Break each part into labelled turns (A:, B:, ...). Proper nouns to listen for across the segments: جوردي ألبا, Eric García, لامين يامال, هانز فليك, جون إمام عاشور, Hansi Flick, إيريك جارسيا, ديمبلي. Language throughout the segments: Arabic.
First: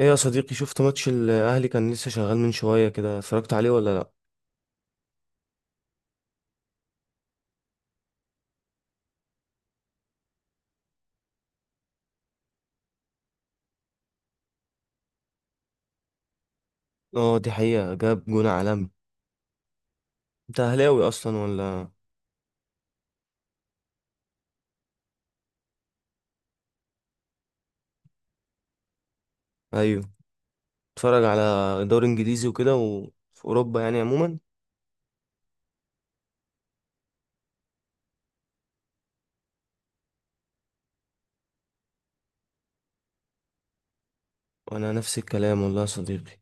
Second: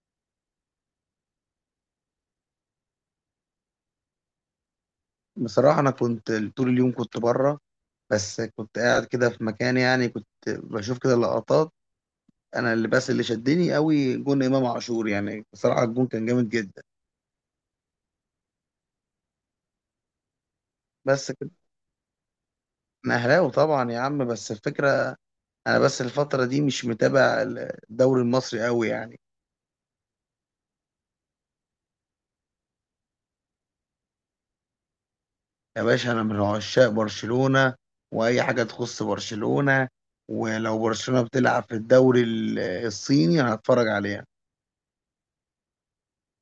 A: ايه يا صديقي، شفت ماتش الاهلي؟ كان لسه شغال من شويه كده. اتفرجت عليه ولا لا؟
B: بصراحة أنا كنت طول اليوم كنت بره. بس كنت قاعد كده في مكان، يعني كنت بشوف كده لقطات. أنا اللي شدني قوي جون إمام عاشور، يعني بصراحة الجون كان جامد جدا.
A: اه دي حقيقه، جاب جون عالمي. انت اهلاوي
B: بس
A: اصلا
B: كنت
A: ولا؟
B: أنا أهلاوي طبعا يا عم، بس الفكرة أنا بس الفترة دي مش متابع الدوري المصري قوي يعني.
A: ايوه، اتفرج على دوري انجليزي وكده، وفي اوروبا يعني عموما.
B: يا باشا أنا من عشاق برشلونة، وأي حاجة تخص برشلونة، ولو برشلونة بتلعب في الدوري الصيني أنا هتفرج عليها.
A: وانا نفس الكلام والله يا صديقي،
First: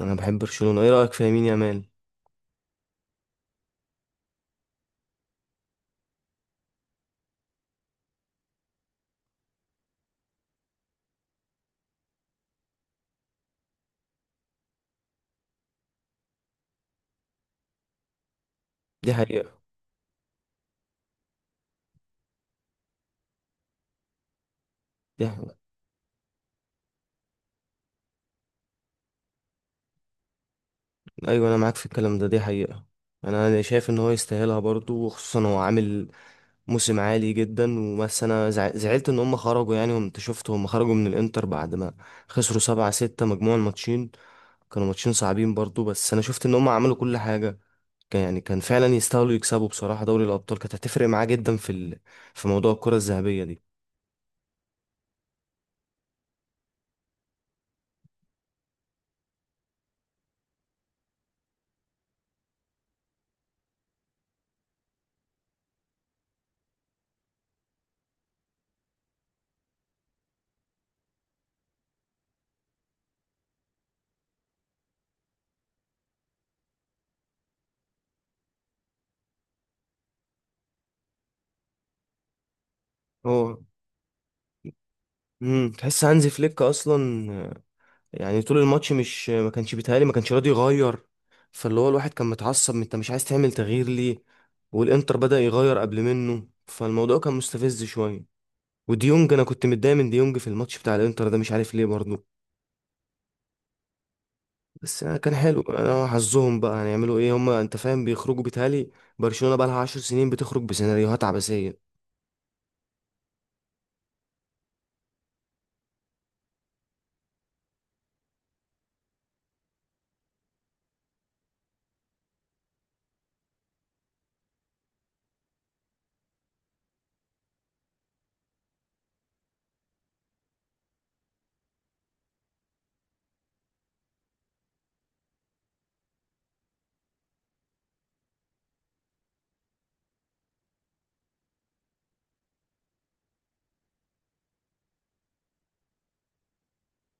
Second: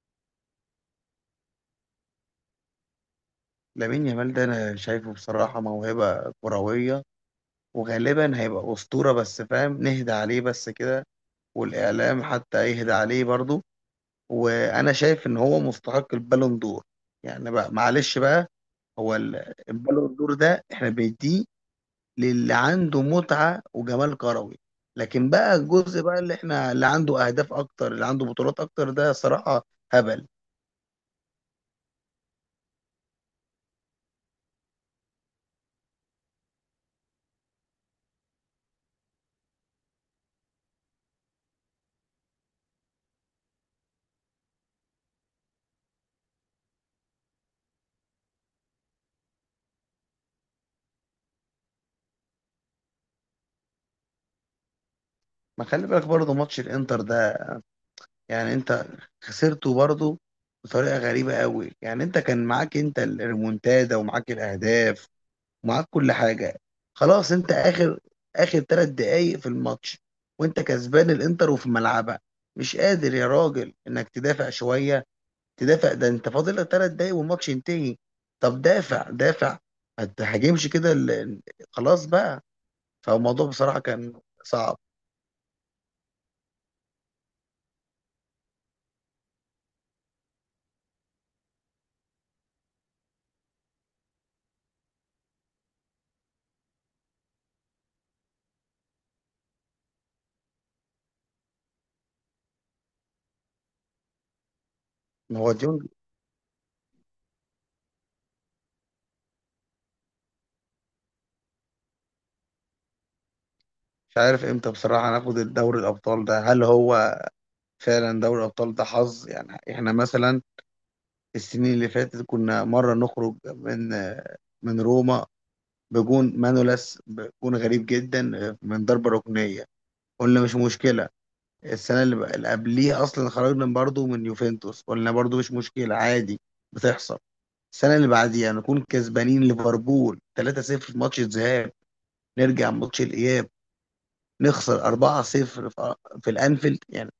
A: انا بحب برشلونه. ايه رايك في يمين يامال؟
B: لامين يامال ده أنا شايفه بصراحة موهبة كروية، وغالبا هيبقى أسطورة، بس فاهم نهدى عليه بس كده، والإعلام حتى يهدى عليه برضه. وأنا شايف إن هو مستحق البالون دور، يعني بقى معلش بقى.
A: دي
B: هو
A: حقيقه.
B: البالون دور ده إحنا بنديه للي عنده متعة وجمال كروي،
A: دي
B: لكن بقى
A: حقيقة.
B: الجزء بقى اللي عنده أهداف أكتر، اللي عنده بطولات أكتر، ده صراحة هبل.
A: ايوه انا معاك في الكلام ده، دي حقيقه. انا شايف ان هو يستاهلها برضو، وخصوصا هو عامل موسم عالي جدا. وبس انا زعلت ان هم خرجوا يعني، وانت شفت هم خرجوا من الانتر بعد ما خسروا 7-6 مجموع الماتشين. كانوا ماتشين صعبين برضو، بس انا شفت ان هم عملوا كل حاجة. كان يعني كان فعلا يستاهلوا يكسبوا. بصراحة دوري الابطال كانت هتفرق معاه جدا في ال... في موضوع الكرة الذهبية دي.
B: ما خلي بالك برضه ماتش الإنتر ده، يعني انت خسرته برضه بطريقه غريبه قوي، يعني انت كان معاك انت الريمونتادا، ومعاك الاهداف، ومعاك كل حاجه. خلاص انت اخر 3 دقايق في الماتش، وانت كسبان الانتر وفي ملعبها، مش قادر يا راجل انك تدافع شويه؟ تدافع ده انت فاضل لك 3 دقايق والماتش ينتهي، طب دافع دافع، ما تهاجمش كده خلاص بقى. فالموضوع
A: هو
B: بصراحه كان صعب.
A: تحس هانزي فليك اصلا يعني طول الماتش مش ما كانش بيتهيألي ما كانش راضي يغير. فاللي هو الواحد كان متعصب، انت مش عايز تعمل تغيير ليه؟ والانتر بدأ يغير قبل منه، فالموضوع كان مستفز شوية. وديونج، انا كنت متضايق من ديونج في الماتش بتاع الانتر ده، مش عارف ليه برضه. بس أنا كان
B: هو
A: حلو،
B: ديونج.
A: انا حظهم بقى هنعملوا ايه هما؟ انت فاهم، بيخرجوا بيتهيألي. برشلونة بقى لها 10 سنين بتخرج بسيناريوهات عبثية.
B: مش عارف امتى بصراحه هناخد الدوري الابطال ده، هل هو فعلا دوري الابطال ده حظ؟ يعني احنا مثلا السنين اللي فاتت كنا مره نخرج من روما بجون مانولاس، بجون غريب جدا، من ضربه ركنيه، قلنا مش مشكله. السنه اللي قبليها اصلا خرجنا برضو من يوفنتوس، قلنا برضو مش مشكله، عادي بتحصل. السنه اللي بعديها نكون كسبانين ليفربول 3-0 في ماتش الذهاب، نرجع ماتش الاياب نخسر 4-0 في في الانفيلد يعني،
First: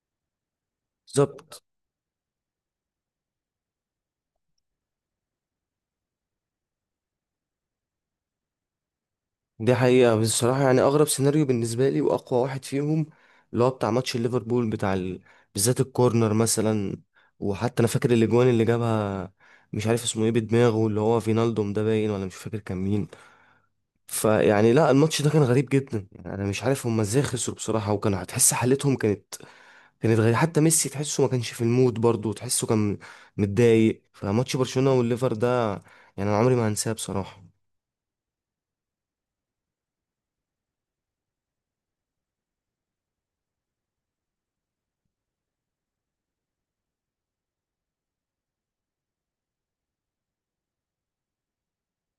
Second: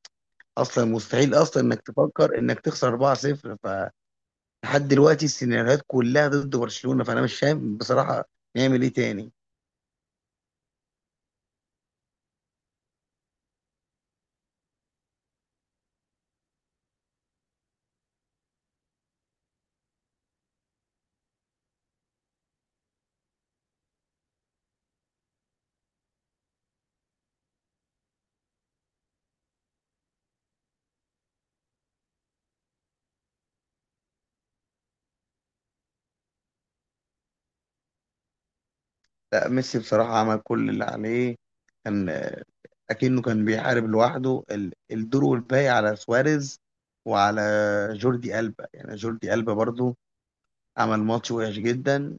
B: اصلا مستحيل اصلا
A: بالظبط.
B: انك تفكر انك تخسر 4-0. لحد دلوقتي السيناريوهات كلها ضد برشلونة، فانا مش فاهم بصراحة نعمل ايه تاني.
A: دي حقيقة بس الصراحة يعني أغرب سيناريو بالنسبة لي وأقوى واحد فيهم اللي هو بتاع ماتش ليفربول بتاع ال... بالذات الكورنر مثلا. وحتى أنا فاكر الأجوان اللي جابها، مش عارف اسمه ايه، بدماغه اللي هو فينالدوم ده، باين ولا مش فاكر كان مين. فيعني لا الماتش ده كان غريب جدا. يعني أنا مش عارف هما ازاي خسروا بصراحة، وكانوا هتحس حالتهم كانت كانت غريبة. حتى ميسي تحسه ما كانش في المود برضه، تحسه كان متضايق. فماتش برشلونة والليفر ده يعني أنا عمري ما هنساه بصراحة.
B: لا ميسي بصراحة عمل كل اللي عليه، كان اكنه كان بيحارب لوحده الدور، والباقي على سواريز وعلى جوردي ألبا. يعني جوردي ألبا برضو عمل ماتش وحش جدا،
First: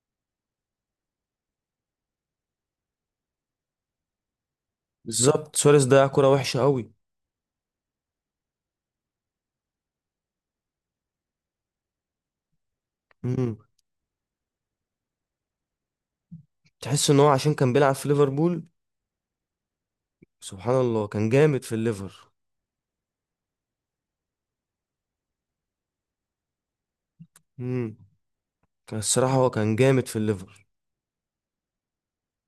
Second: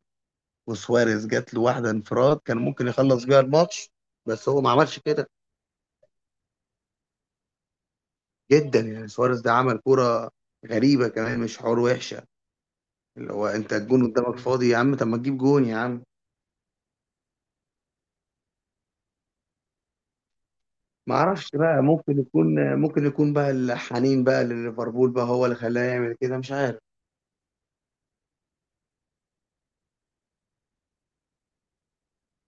B: وسواريز جات له واحدة انفراد كان ممكن يخلص بيها الماتش، بس هو ما عملش كده.
A: بالظبط، سواريز ضيع كرة وحشة قوي.
B: جدا يعني سواريز ده عمل كرة غريبة كمان، مش حوار وحشة، اللي هو انت الجون قدامك فاضي يا عم، طب ما تجيب جون يا عم.
A: تحس ان هو عشان كان بيلعب في ليفربول، سبحان الله
B: ما
A: كان
B: اعرفش
A: جامد في
B: بقى، ممكن
A: الليفر.
B: يكون ممكن يكون بقى الحنين بقى لليفربول بقى هو اللي خلاه يعمل كده، مش عارف.
A: امم كان الصراحه هو كان جامد في الليفر.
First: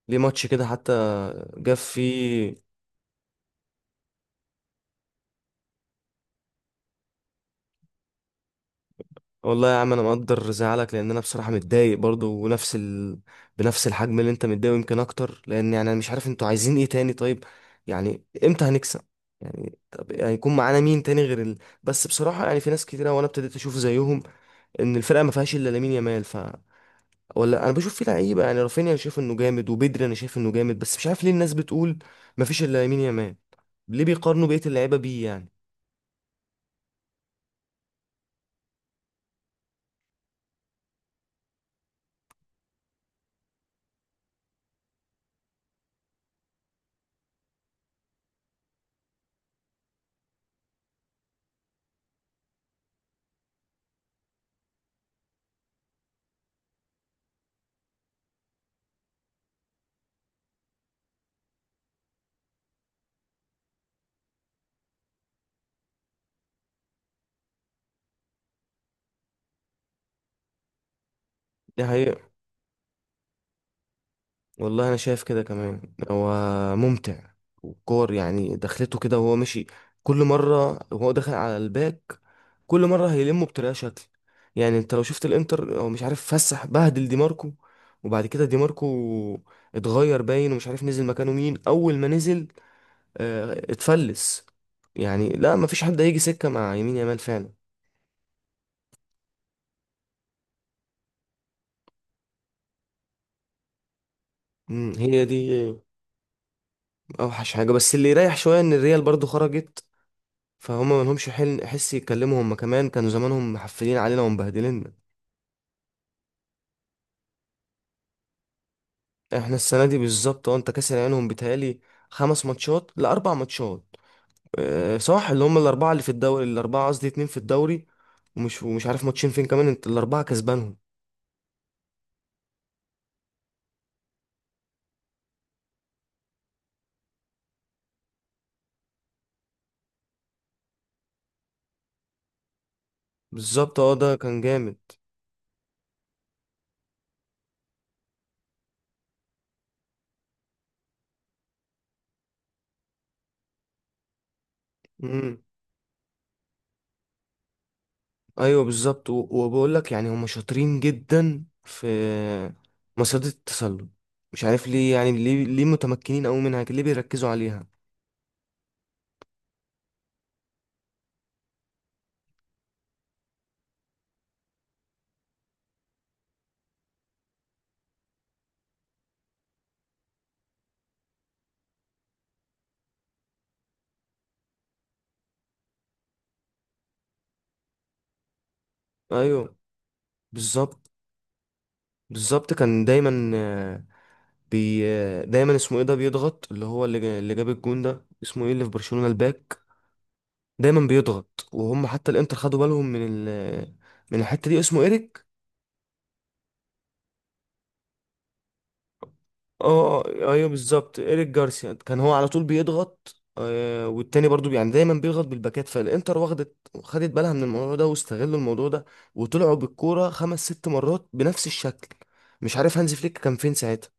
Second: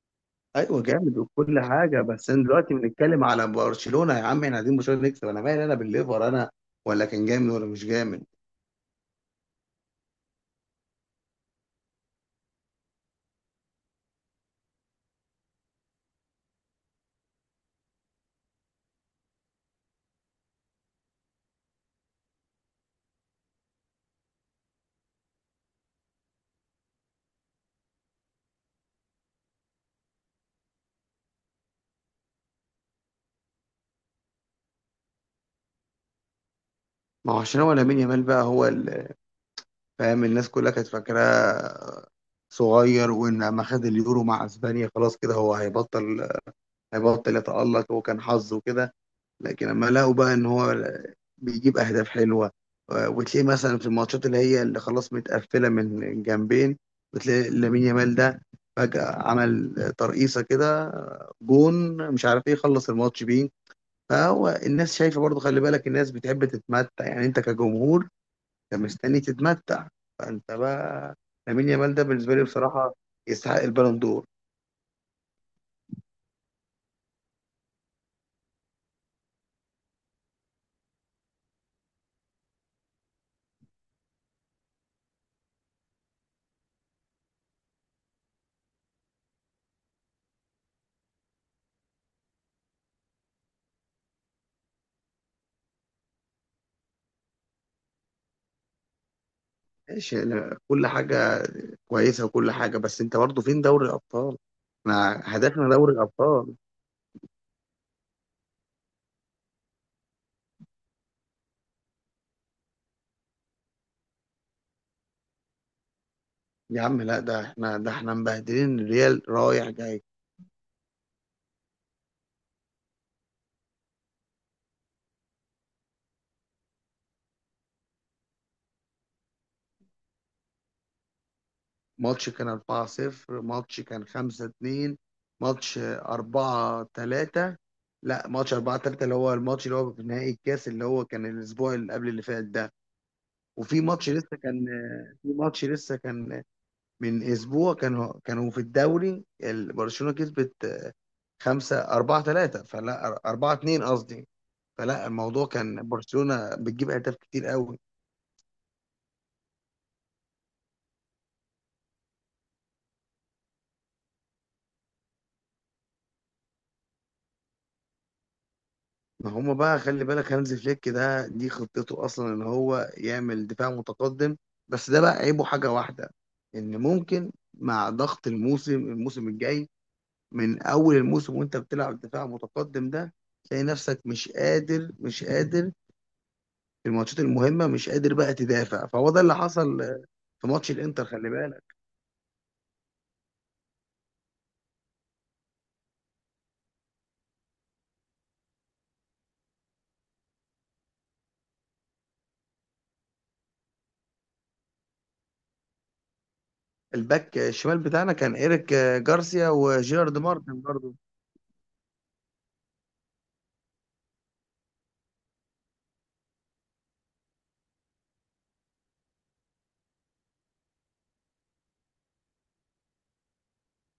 A: ليه ماتش كده
B: ايوه
A: حتى
B: جامد وكل
A: جاب
B: حاجه، بس انا
A: فيه.
B: دلوقتي بنتكلم على برشلونه يا عم، احنا عايزين برشلونه نكسب. انا مالي انا بالليفر، انا ولا كان جامد ولا مش جامد.
A: والله يا عم انا مقدر زعلك، لان انا بصراحه متضايق برضو ونفس ال... بنفس الحجم اللي انت متضايق، يمكن اكتر. لان يعني انا مش عارف انتوا عايزين ايه تاني؟ طيب يعني امتى هنكسب؟ يعني طب هيكون معانا مين تاني غير ال...؟ بس بصراحه يعني في ناس كتيره وانا ابتديت اشوف زيهم، ان الفرقه ما فيهاش الا لامين يامال. ف ولا انا بشوف فيه لعيبه يعني. رافينيا انا شايف انه جامد، وبدري انا شايف انه جامد. بس مش عارف ليه الناس بتقول مفيش الا يمين يامال. ليه بيقارنوا بقيه اللعيبه بيه يعني؟
B: ما هو عشان هو لامين يامال بقى هو فاهم. الناس كلها كانت فاكراه صغير، وان ما خد اليورو مع اسبانيا خلاص كده هو هيبطل، هيبطل يتألق، وكان حظه كده. لكن لما لقوا بقى ان هو بيجيب اهداف حلوه، وتلاقيه مثلا في الماتشات اللي هي اللي خلاص متقفله من جنبين، بتلاقي لامين يامال ده فجاه عمل ترقيصه كده، جون مش عارف ايه، خلص الماتش بيه. فهو الناس شايفه برضه، خلي بالك الناس بتحب تتمتع. يعني انت كجمهور انت مستني تتمتع، فانت بقى لامين
A: ده
B: يامال ده
A: حقيقة.
B: بالنسبه لي بصراحه يستحق البالون دور.
A: والله انا شايف كده كمان، هو ممتع. وكور يعني، دخلته كده وهو ماشي. كل مره وهو داخل على الباك، كل مره هيلمه بطريقه شكل. يعني انت لو شفت الانتر، هو مش عارف فسح بهدل دي ماركو. وبعد كده دي ماركو اتغير باين، ومش عارف نزل مكانه مين. اول ما نزل اتفلس. يعني لا، مفيش حد هيجي سكة مع يمين يامال فعلا.
B: ماشي أنا كل حاجة كويسة وكل حاجة، بس أنت برضه فين دوري الأبطال؟ احنا
A: هي دي
B: هدفنا دوري الأبطال.
A: اوحش حاجة. بس اللي يريح شوية ان الريال برضو خرجت، فهم ما لهمش حل حس يتكلموا. هم كمان كانوا زمانهم محفلين علينا ومبهدلين.
B: يا عم لا، ده احنا، ده احنا مبهدلين الريال
A: احنا
B: رايح
A: السنة دي
B: جاي.
A: بالظبط، اه انت كاسر عينهم بيتهيألي. 5-4 ماتشات. اه صح، اللي هم الأربعة اللي في الدوري، الأربعة قصدي اتنين في الدوري، ومش عارف ماتشين فين كمان. انت الأربعة كسبانهم.
B: ماتش كان 4-0، ماتش كان 5-2، ماتش 4-3. لا ماتش 4-3 اللي هو الماتش اللي هو في نهائي الكاس اللي هو كان الأسبوع اللي قبل اللي فات ده.
A: بالظبط،
B: وفي
A: اه
B: ماتش
A: ده
B: لسه
A: كان
B: كان،
A: جامد.
B: في ماتش لسه كان من أسبوع، كانوا في الدوري برشلونة كسبت خمسة أربعة ثلاثة، فلا أربعة اتنين قصدي. فلا
A: مم.
B: الموضوع كان برشلونة بتجيب أهداف كتير قوي.
A: ايوه بالظبط. وبقول لك يعني هم شاطرين جدا في مصيدة التسلل. مش عارف ليه يعني، ليه متمكنين قوي منها كده، ليه بيركزوا عليها؟
B: ما هم بقى خلي بالك، هانز فليك ده دي خطته أصلا إن هو يعمل دفاع متقدم. بس ده بقى عيبه حاجة واحدة، إن ممكن مع ضغط الموسم الجاي، من أول الموسم وأنت بتلعب دفاع متقدم ده، تلاقي نفسك مش قادر مش قادر في الماتشات المهمة، مش قادر بقى تدافع، فهو ده اللي
A: ايوه
B: حصل في ماتش
A: بالظبط.
B: الإنتر خلي بالك.
A: بالظبط كان دايما بي دايما اسمه ايه ده بيضغط. اللي هو اللي جاب الجون ده اسمه ايه اللي في برشلونة الباك، دايما بيضغط. وهم حتى الانتر خدوا بالهم من ال من الحتة دي. اسمه ايريك.
B: الباك الشمال بتاعنا كان إيريك جارسيا
A: اه
B: وجيرارد
A: ايوه
B: مارتن برضه.
A: بالظبط، ايريك جارسيا كان هو على طول بيضغط والتاني برضو يعني دايما بيضغط بالباكات. فالانتر واخدت، خدت بالها من الموضوع ده واستغلوا الموضوع ده، وطلعوا بالكوره خمس ست مرات بنفس الشكل. مش عارف هانزي فليك كان فين ساعتها.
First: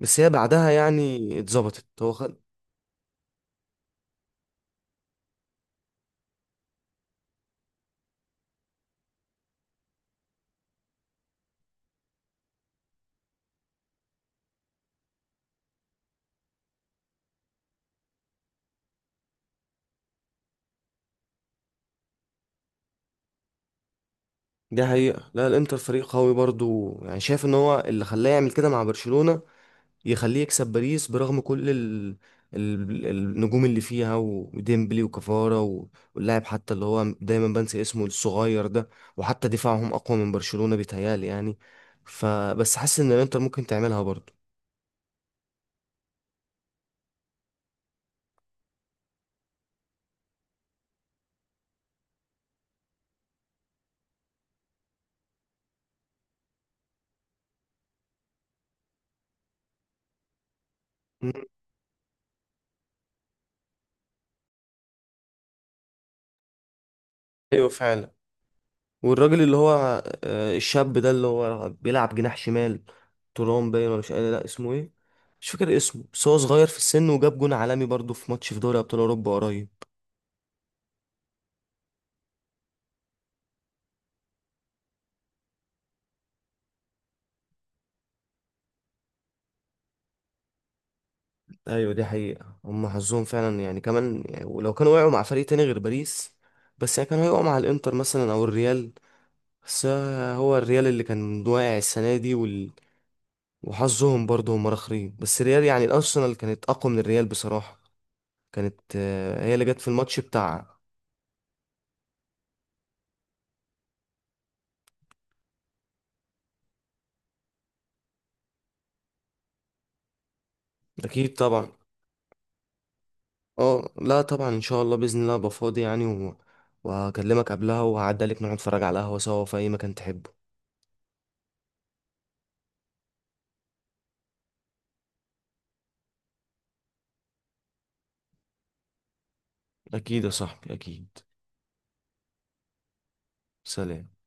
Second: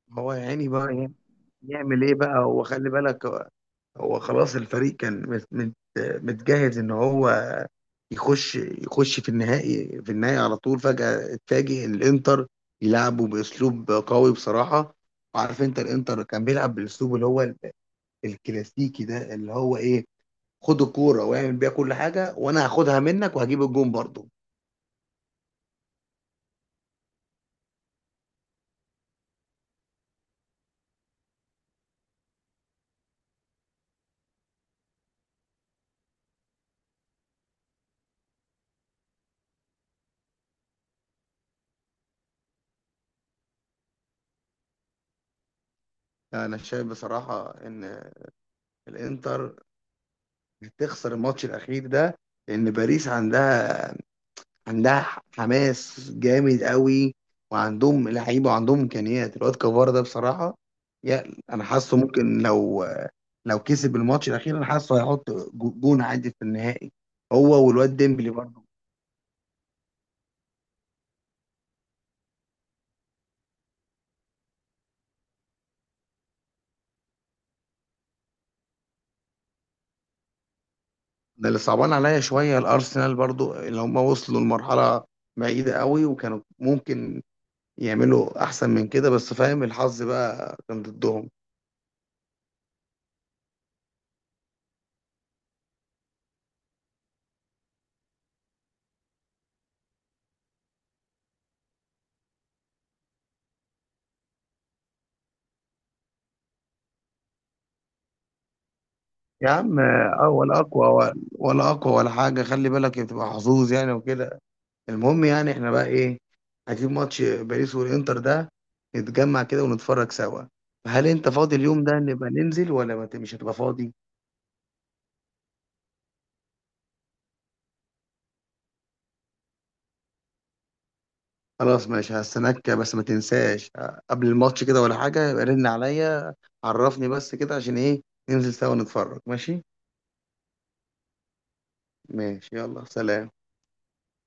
A: بس هي
B: هو يا عيني
A: بعدها
B: بقى، يعني
A: يعني اتظبطت،
B: يعمل
A: هو
B: ايه
A: خد.
B: بقى، هو خلي بالك هو، هو خلاص الفريق كان متجهز ان هو يخش في النهائي على طول. فجأة اتفاجئ الانتر يلعبوا باسلوب قوي بصراحة. وعارف انت الانتر كان بيلعب بالاسلوب اللي هو الكلاسيكي ده، اللي هو ايه، خد الكورة واعمل بيها كل حاجة، وانا هاخدها منك وهجيب الجون برضه.
A: دي حقيقة، لا الانتر فريق قوي برضو يعني. شايف ان هو اللي خلاه يعمل كده مع برشلونة، يخليه يكسب باريس برغم كل ال... ال... النجوم اللي فيها، وديمبلي وكفارة و- واللاعب حتى اللي هو دايما بنسى اسمه الصغير ده. وحتى دفاعهم أقوى من برشلونة بيتهيألي يعني. فبس حاسس إن الإنتر ممكن تعملها برضه.
B: انا شايف بصراحة ان الانتر تخسر الماتش الاخير ده، لان باريس عندها حماس جامد قوي، وعندهم لعيبه وعندهم امكانيات. الواد كفار ده بصراحه، يا
A: مم.
B: انا حاسه ممكن لو، لو كسب الماتش الاخير انا حاسه هيحط جون عادي في النهائي، هو
A: ايوه
B: والواد
A: فعلا.
B: ديمبلي برضه.
A: والراجل اللي هو الشاب ده اللي هو بيلعب جناح شمال، تورام باين ولا مش قادر، لا اسمه ايه مش فاكر اسمه. بس هو صغير في السن وجاب جون عالمي برضه في ماتش في دوري ابطال اوروبا قريب.
B: ده اللي صعبان عليا شويه الارسنال برضه، اللي هم وصلوا لمرحله بعيده قوي، وكانوا ممكن يعملوا احسن من كده، بس فاهم الحظ بقى كان ضدهم.
A: ايوه دي حقيقة. هم حظهم فعلا يعني كمان يعني، ولو كانوا وقعوا مع فريق تاني غير باريس، بس يعني كانوا هيقعوا مع الانتر مثلا او الريال. بس هو الريال اللي كان واقع السنة دي وال... وحظهم برضه هم راخرين. بس الريال يعني الارسنال كانت اقوى من الريال بصراحة. كانت
B: يا
A: هي اللي
B: عم
A: جت في الماتش
B: اه، ولا
A: بتاع.
B: اقوى ولا اقوى ولا حاجه، خلي بالك بتبقى حظوظ يعني وكده. المهم يعني احنا بقى ايه، هنجيب ماتش باريس والانتر ده نتجمع كده ونتفرج سوا. هل انت
A: اكيد
B: فاضي
A: طبعا.
B: اليوم ده نبقى ننزل، ولا ما ت- مش هتبقى
A: اه
B: فاضي؟
A: لا طبعا ان شاء الله، باذن الله ابقى فاضي يعني و... وهكلمك قبلها وهعدي عليك، نقعد نتفرج على القهوة سوا في اي مكان تحبه.
B: خلاص ماشي، هستناك، بس ما تنساش قبل الماتش كده ولا حاجه يبقى رن عليا، عرفني بس كده عشان ايه ننزل سوا نتفرج ماشي.
A: اكيد يا صاحبي اكيد.
B: ماشي يلا سلام.
A: سلام.